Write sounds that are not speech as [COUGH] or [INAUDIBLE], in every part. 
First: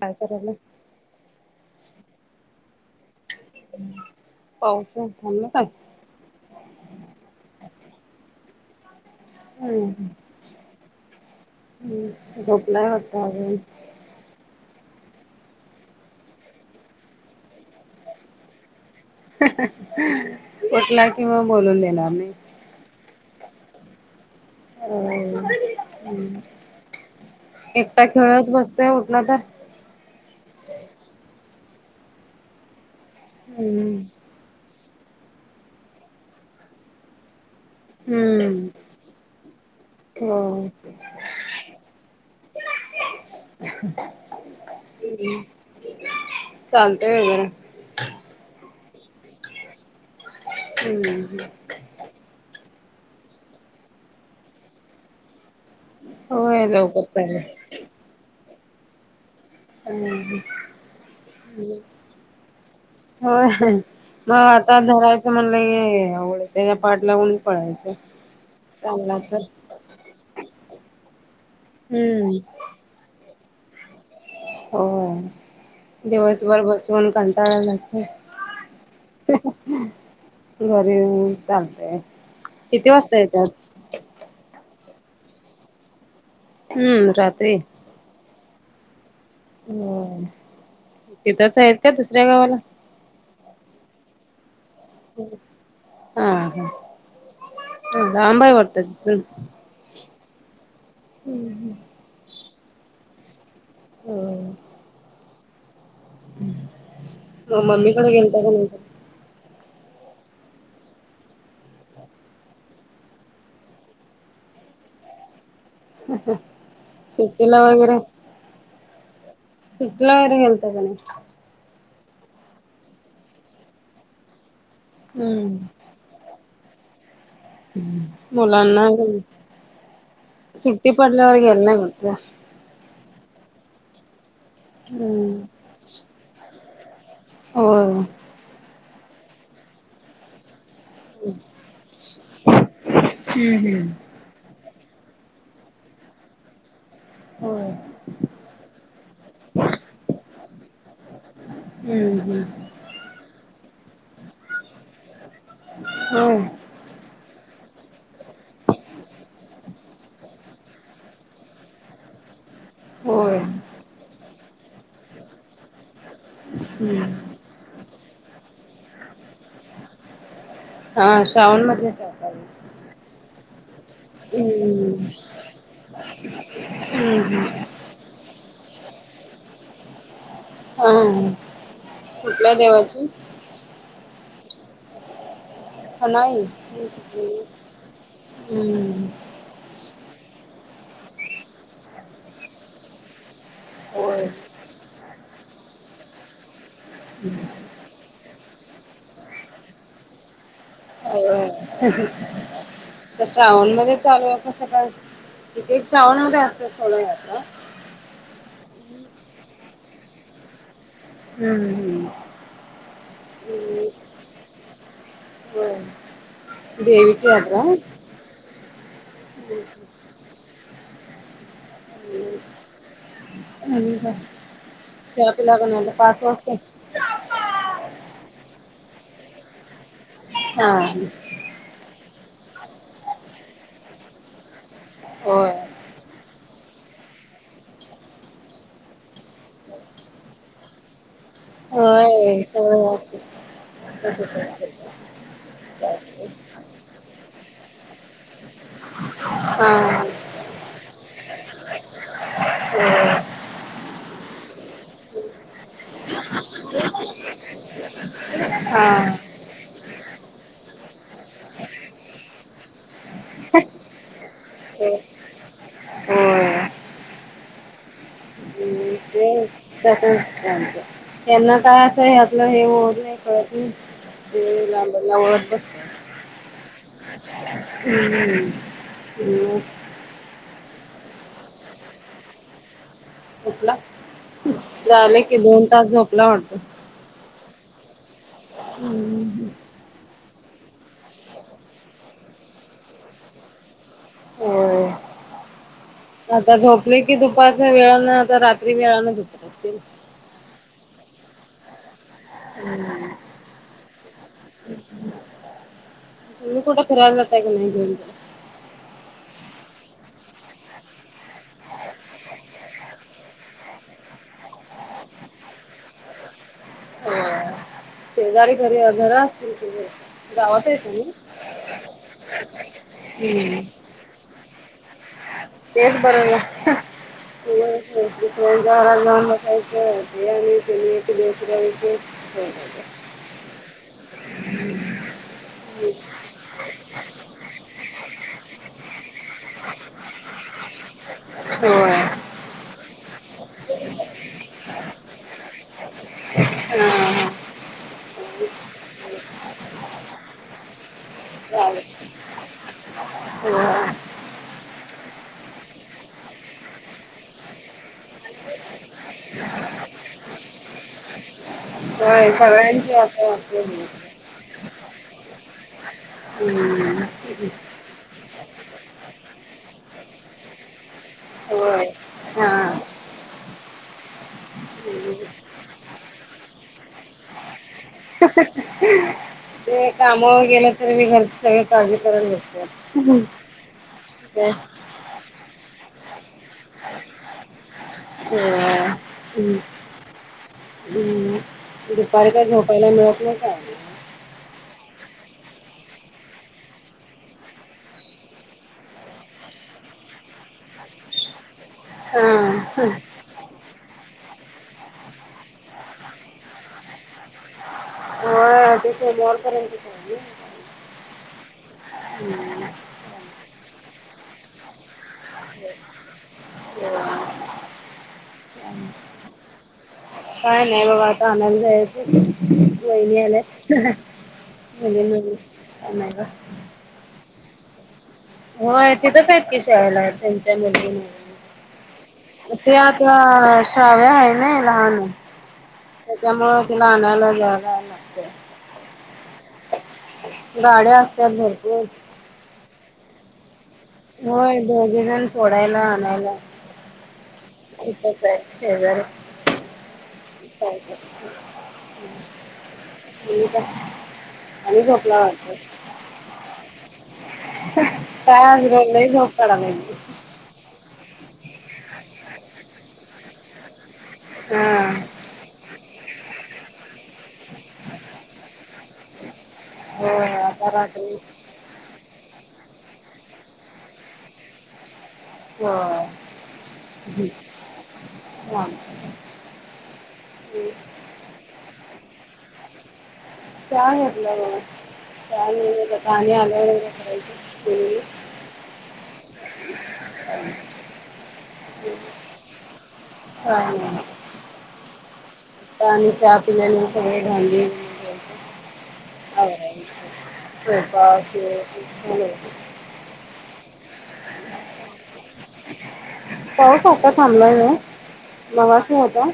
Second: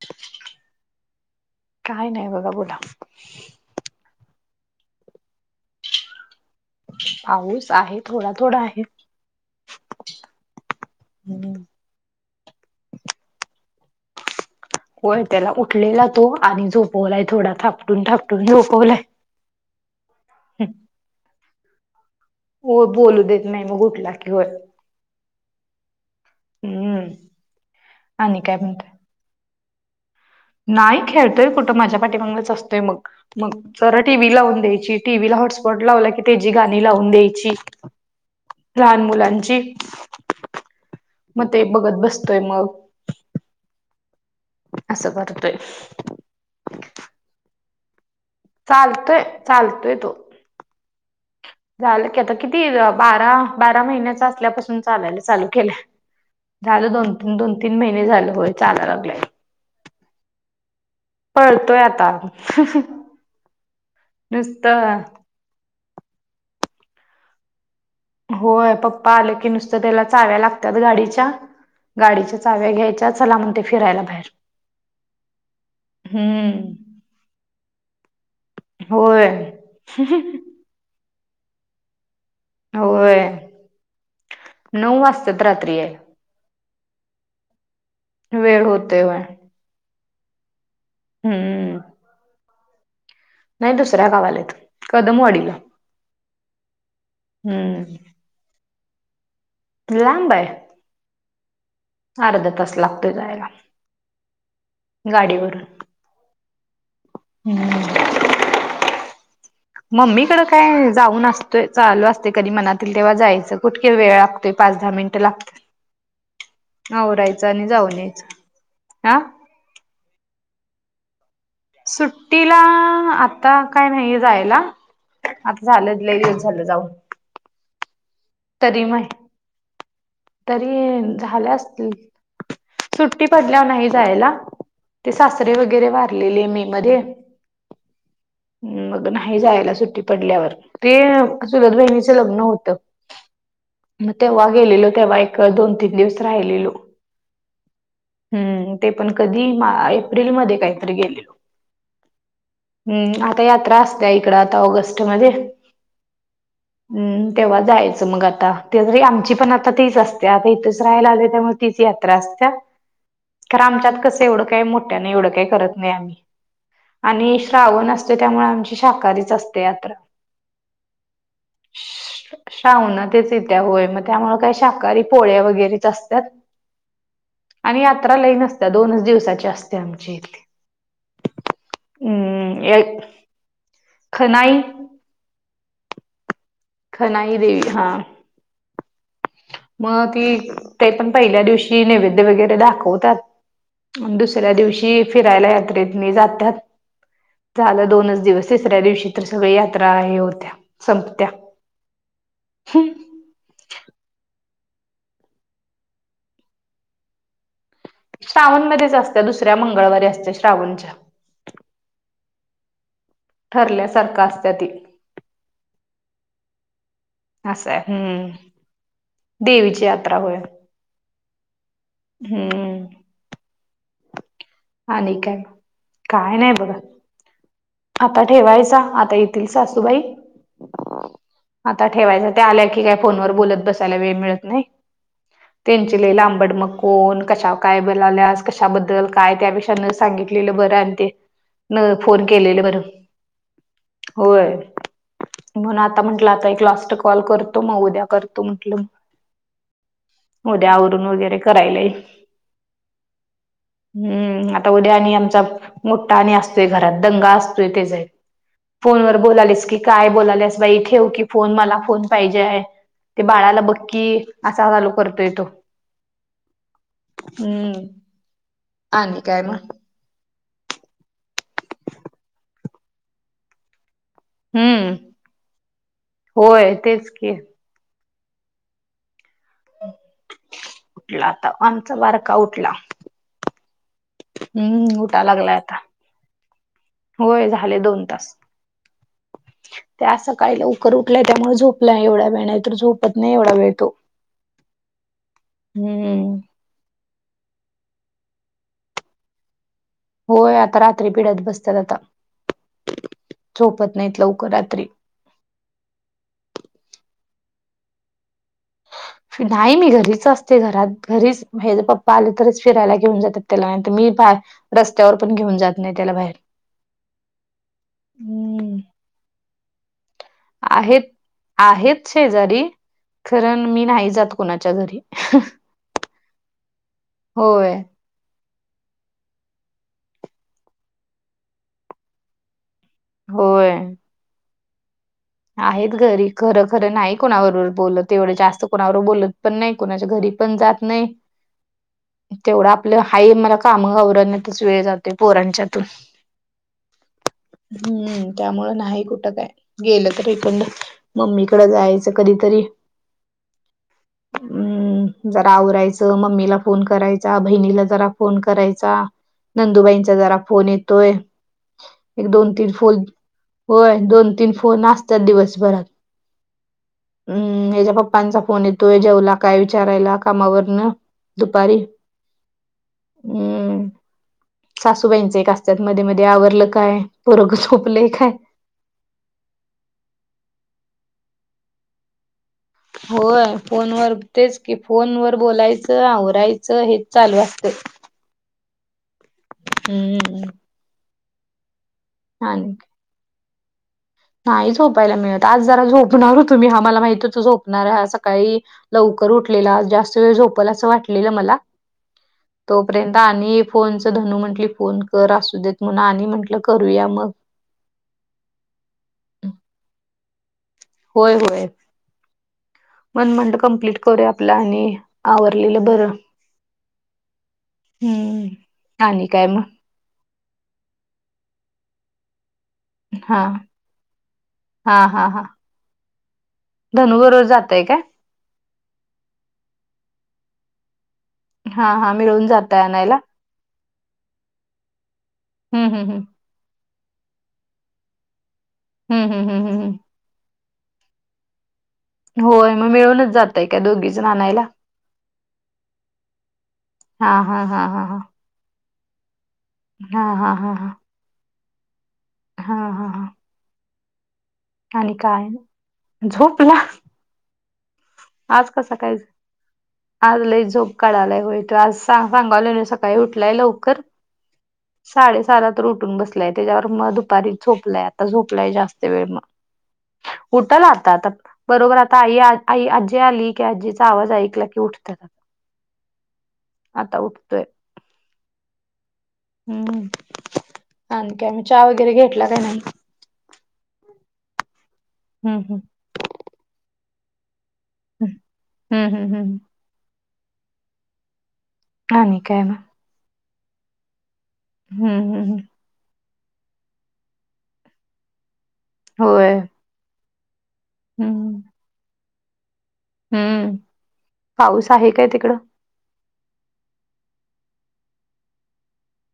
काय करायलय? काय नाही बघा बोला? पाऊस हे थांबलं काय? पाऊस आहे थोडा थोडा आहे. हम् हम्म झोपलाय वाटत आजुन होय त्याला उठलेला तो आणि झोपवलाय, थोडा थापटून थापटून झोपवलाय. [UNINTELLIGIBLE] उठला कि मग बोलून देणार नाही. हो बोलू देत नाही, मग उठला की होय. हो हम्म एकटा आणि खेळत काय बसतोय म्हणतय उठलं तर नाही खेळतोय कुठं? माझ्या पाठी मांगनच असतोय मग मग तर हम्म. टीव्ही लावून द्यायची टीव्ही ला हॉटस्पॉट लावला की, त्याजी गाणी लावून द्यायची. हम्म लहान मुलांची हो मग ते बघत बसतोय मग [UNINTELLIGIBLE] असं करतोय. चालतय वगैरे चालतोय चालतोय तो हम्म. झालं की आता, किती अ बारा बारा महिन्याच असल्यापासून चालायल चालू केलंय. होय झालं लवकर दोन तीन चालेल दोन तीन महिने झाल, होय चालाय लागलाय. हम्. पळतोय आता होय मग आता नुसतं धरायचं. च म्हणलं की आवघड होतय पाठ लागुन पळायचं. होय पप्पा चांगला आलं तर की नुसतं, त्याला चाव्या लागत्यात गाडीच्या हम्म गाडीच्या चाव्या घ्यायच्या. तर चला म्हणतय फिरायला बाहेर होय दिवसभर हम्म बसवून कंटाळा आलेला असतोय. होय. [UNINTELLIGIBLE] घरी हाय म्हणून चालतय. हा होय नऊ वाजतात रात्री घरी यायला हम्म रात्री वेळ होतोय व्हय. होय तिथंच आहेत हम्म का दुसऱ्या गावाला नाही दुसऱ्या गावाला हाईत कदमवाडीला हम्म. लांबाई वारतात. लांब आहे अर्धा तास लागतोय जायला. होम. गाडीवरून म हम्म मम्मी कड ग एंत न. मम्मी कडे काय जाऊन न असतो चालू असते कधी मनातील तेव्हा जायचं कुठके वेळ पाच दहा मिनट लागत नवरायचं सुट्टीला आणि जाऊन यायचं हा. सुटल्या वरगेंत गणे. सुट्टीला आता काय नाही जायला हम्म. आता झालं. झालं जाऊ. मुलांना सुट्टी तरी पडल्यावर झाल्या गेला नाही असतील. वाटतं. सुट्टी पडल्यावर नाही जायला ते हम्म. सासरे वगैरे वारलेली मी मध्ये हो. मग नाही जायला सुट्टी पडल्यावर तेजलद बहिणीचं लग्न होतं मग ते्हा गेलेलं. तेव्हा एक दोन तीन दिवस राहिलेलो. होय. हम्म ते पण कधी मा एप्रिलमध्येध्ये काहीतरी गेलेलो. हम्म हम्. हम्म आता यात्रा असते इकड आता ऑगस्ट मध्ये हम. हम् तेव्हा जायचं मग आता ते जरी आमची पण आ. आता तीच असते आता इथेच राहायला त्यामुळे तीच यात्रा असत्या. होर. आमच्यात कस एवढं काही मोठ्या नाही एवढं काही करत नाही आम्ही आणि श्रावण असते त्यामुळे आमची शाकाहारीच असते यात्रा हा श्रावण मधलेत. शाह ना तेच त्या्या होय मग त्यामुळे काही शाकाहारी हम्म पोळ्या वगैरे असतात. हम्म आणि यात्रा लई नसत्या दोनच दिवसाची असते आमच्या इथले हा कुठल्या एक- देवाची? खनाई. नाहीई खनाई देवी हा हम्म. मग ती ते पण पहिल्या दिवशी नैवेद्य वगैरे दाखवतात. होय दुसऱ्या दिवशी फिरायला यात्रेत नाही जातात. हम्. झालं दोनच दिवस तिसऱ्या दिवशी तर सगळ यात्रा हे होत्या. संपत्या. हो श्रावण मध्ये चालू. कस काय तथे श्रावण का असत सथोडंता श्रावणमध्येध्येच असत्या दुसऱ्या मंगळवारी असत्या श्रावणच्या [INAUDIBLE] हम्म हम् [INAUDIBLE] ठरल्यासारखा असत त [INAUDIBLE] [INAUDIBLE] होम. [INAUDIBLE] असंय हम्म देवीची यात्रा होयल. [INAUDIBLE] हम्म. [INAUDIBLE] का आणि चहा काय पिला करण्याला पास काय वात. नाही बघा. आता ठेवायचा आता येतील सासूबाई [INAUDIBLE] हा [INAUDIBLE] आता ठेवायच ते आल्या की काय फोनवर बोलत बसायला वेळ मिळत नाही [INAUDIBLE] [INAUDIBLE] हो. त्यांची ल ला आंबड मकन कशा काय बलाल्यास कशाबद्दल? काय त्यापेक्षा न सांगितलेलं बरं आणि ते [INAUDIBLE] न फोन होय केलेले बरं सगळं असतंय. [INAUDIBLE] होय. [INAUDIBLE] म्हणून आता म्हंटलं आता एक लास्ट कॉल करतो मग उद्या करतो म्हंटलं. [INAUDIBLE] हम. मोद्या आवरून वगैरे करायलाय. हम्. हम्म आता उद्या आणि आमचा मोठा आणि असतोय घरात दंगा असतोय ते जाई. हा फोनवर बोलालेस की काय बोलालेस बाई ठेवू की फोन मला फोन पाहिजे आहे. ते बाळाला बक्की असा चालू होय करतो येतो. होय हम्म. आणि काय मग [INAUDIBLE] तसचत त्यांना काय असंतलं हे नाही कळत नाही. ते हम्म लाबला होत [INAUDIBLE] होय तेच क [INAUDIBLE] हम्म हम्. [INAUDIBLE] उठला आता आमचा वारका उठला. [INAUDIBLE] झपला हम्म झाले उठा की लागलाय दोन आता तास झोपला वाटतो. होय झाले दोन तास [INAUDIBLE] हम् ह. [INAUDIBLE] तेंकाळीला उकर उठलंय त्यामुळे झोपला एवढा वेळ नाही तर झोपत नाही एवढा वेळ तो हो हम्म आता झोप. की दुप वेळा आता रात्री वेळाने दुप अस. होय आता रात्री पिढ्यात बसतात आता [INAUDIBLE] झोपत नाहीत लवकर रात्री नल् कुठ फराय जातय का नाही. नाही मी घरीच असते घरात घरीच म्ह ज पप्पा आले तरच फिरायला घेऊन जातात त्याला नाहींतर मी बा. [INAUDIBLE] रस्त्यावर पण घेऊन जात नाही त्याला बाहेर हो शेजारी हम्म घरी घर असतील तुझ? आहेत आहेतच शेजारी हम्म कारण मी नाही जात. कणाच्या घरी तेस होय बरो ना हो. बयच आणि त्यांस होय. आहेत घरी खरं खरं नाही कोणावर बोलत एवढे जास्त कोणावर बोलत पण नाही कोुणाच्या घरी पण जात नाही. हो. [INAUDIBLE] तेवढं आपलं हाई मला काम गौण्यातच वेळ जाते पोरांच्यातून हा हा हम्म त्यामुं नाही कुठं काय गेलं तर एकण. मम्मीकडे चालेल. जायचं कधीतरी होय हम्म जरा आवरायचं मम्मीला फोन करायचा बहिणीला जरा [INAUDIBLE] फोन करायचा नंदुबाईंचा जरा फोन येतोय. एक होय दोन तीन सगळ्यांची फोन असं असते. होय दोन तीन फोन असत. दिवसभरात हम्म. हम् ह्या पप्पांचा फोन येतोय जेवला काय विचारायला कामावरन दुपारी होय हा हम्म सासूबाईंच एक का असत्याात मध्ये मध्ये आवरलं काय? पूरग झोपलेख आहे. ते कामावर गेलं तर मी घरची सगळ काळजी करून घेेततो. होय फोनवर तेच की फोन व बोलायचं आवरायचं. च हे चालू असतय. होय हम् हम्ममम हम्म दुपारी काय झोपायला मिळत नाही. काय नाही. नाही झोपायला मिळत आज जरा झोपणार होतो मी हा मला माहित होत झोपणाराय हा सकाळी लवकर उठलेला जास्त वेळ झोपल असं वाटलेलं मला हा ह [INAUDIBLE] पाणी फोनच धनू म्हंटली फोन कर असू देत म्हणून आणि म्हटलं करूया मग हो तिथ बॉल करची स [INAUDIBLE] होय होय मन म्हंटल कमप्लीट करूया आपला आणि आवरलेलं बरं हम्म आणि काय मग हो काय नाही बघा आता आनाला जायच वहिनी हां, आलेत मुलीना [INAUDIBLE] आंनायला धनु बरोबर जातोय काय होय तिथंच आहेत की शाळेला त्यांच्या मुलगी मुळ हां, हां. मिळून ते जाताय आता आणायला. शकाव्या आहे ना लहान हं, हं, हं. त्याच्यामुळे तिला आनायला जायाला लागतय. हम् हम हम हम हम गाड्या असत्यात भरपूर होय मग मिळूनच जात त काय दोघी होय दोघे जण सोडायला आणायला हां, हां, हां, खूपच हाय शेजारी हा हा हा हा हां, हां. [UNINTELLIGIBLE] आणि झोपला वाढत झोपला? आज कसा काय आज लय झोप काढालाय होय तो आज सांगालोय नव सकाळी उठलाय लवकर हा साडेसातला तर उठून बसलाय लाय तेच्यावर मग दुपारी झोपलाय आता झोपलाय जास्त वेळ मग होय आता उठल रात्री आता. बरोबर आता आई आई आजी आली की आजीचा आवाज ऐकला की उठतात आता होय उठतोय. हा हम्म आणि काय म चहा वगैरे घेतला का नाही चहा घेतला बघा हम्म आता आणि आल्यावर एकदा करायच ह हम्म हम् हम् [UNINTELLIGIBLE] आणि काय मग हा हम्म हम् हम आणि चहा पिल्याला सगळं भांडी होय आवरायचं स्वयंपाक हम्म हम्म पाऊस आहे काय तिकडं.. पाऊस आता थांबलाय नव मघाशी होता.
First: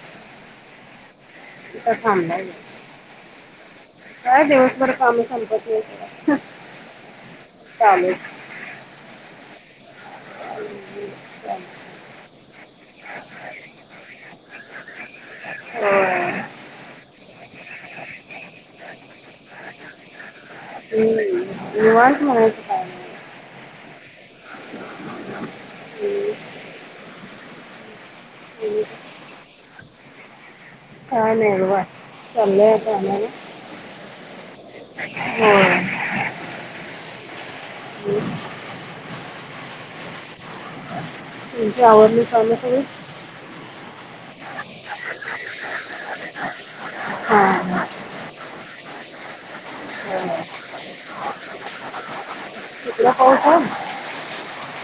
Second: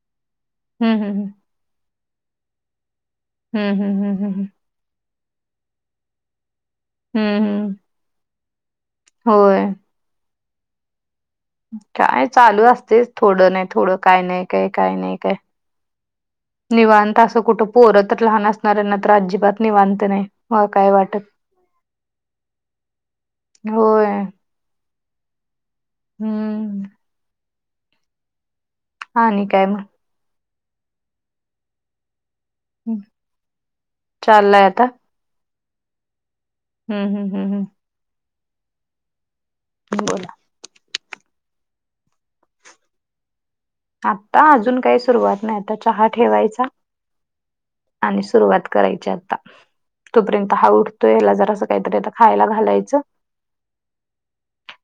हम् हम् हम. आता थांबलाय जरा. हम् हम हम. काय दिवसभर काम संपत नाही हम्म हम्म चालेल होय. काय चालू असते थोडं नाही थोडं काय नाही काय काय नाही काय. होय हम्म. निवांत असं कुटुंब. पोरात लहान असणाऱ्यांना तर अजिबात नाही बधत नाही मला काय वाटत. निवांत म्हणायचं काय होय [INAUDIBLE] हम्म हो हा न काय मग का नाही हम्म. चाले चाललाय आता ना हो. हम् हम हम् हम. हम्. ब बोला. तुमची आवडली चालू करू. आता अजून काय. सुरुवात नाही आता चहा ठेवायचा हां आणि सुरुवात करायची आता. तोपर्यंत हा उठतो याला जर असं काहीतरी आता खायला घालायचं. तिकडं पाऊस आहे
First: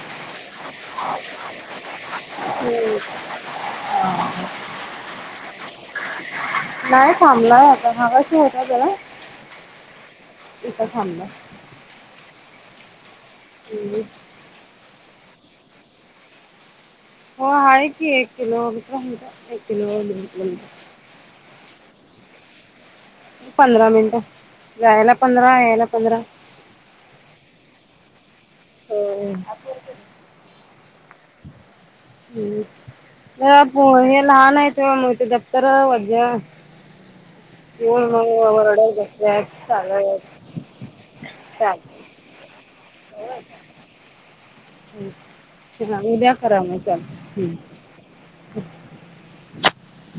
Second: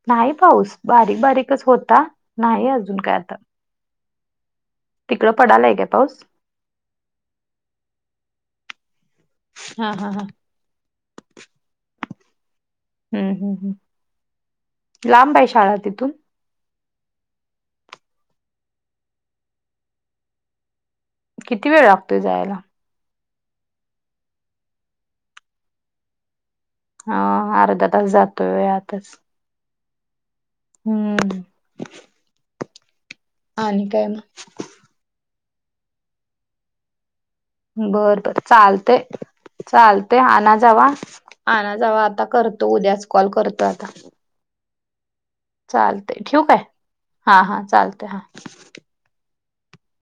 नाही पाऊस बारीक बारीकच होता नाही अजून काय आता ह. तिकडं पडालाय का पाऊस. नाही थांबलाय आता ह कशी होत त्याला हा हा हा हम्म हम्म. हम् हम्म. लांब आहे शाळा तिथून. हो आहे कि एक किलो म म्हणत एक किलो दि म्हण. किती वेळ लागतोय जायला. पंधरा मिनटं जायला पंधरा यायला पंधरा. अ अर्धा तास जातोय आतच. हम्म. हम् आणि काय हे लहान आहेत ते मग ते दप्तर वाज. बरं बर चालत. वरडत बसल्यात चालते चालत आणना जावा आणना चालत जावा आता करतो उद्याच कॉल करतो आता. हा चालते उद्या ठेवू काय खराब चल हा हम्. हा चालते हा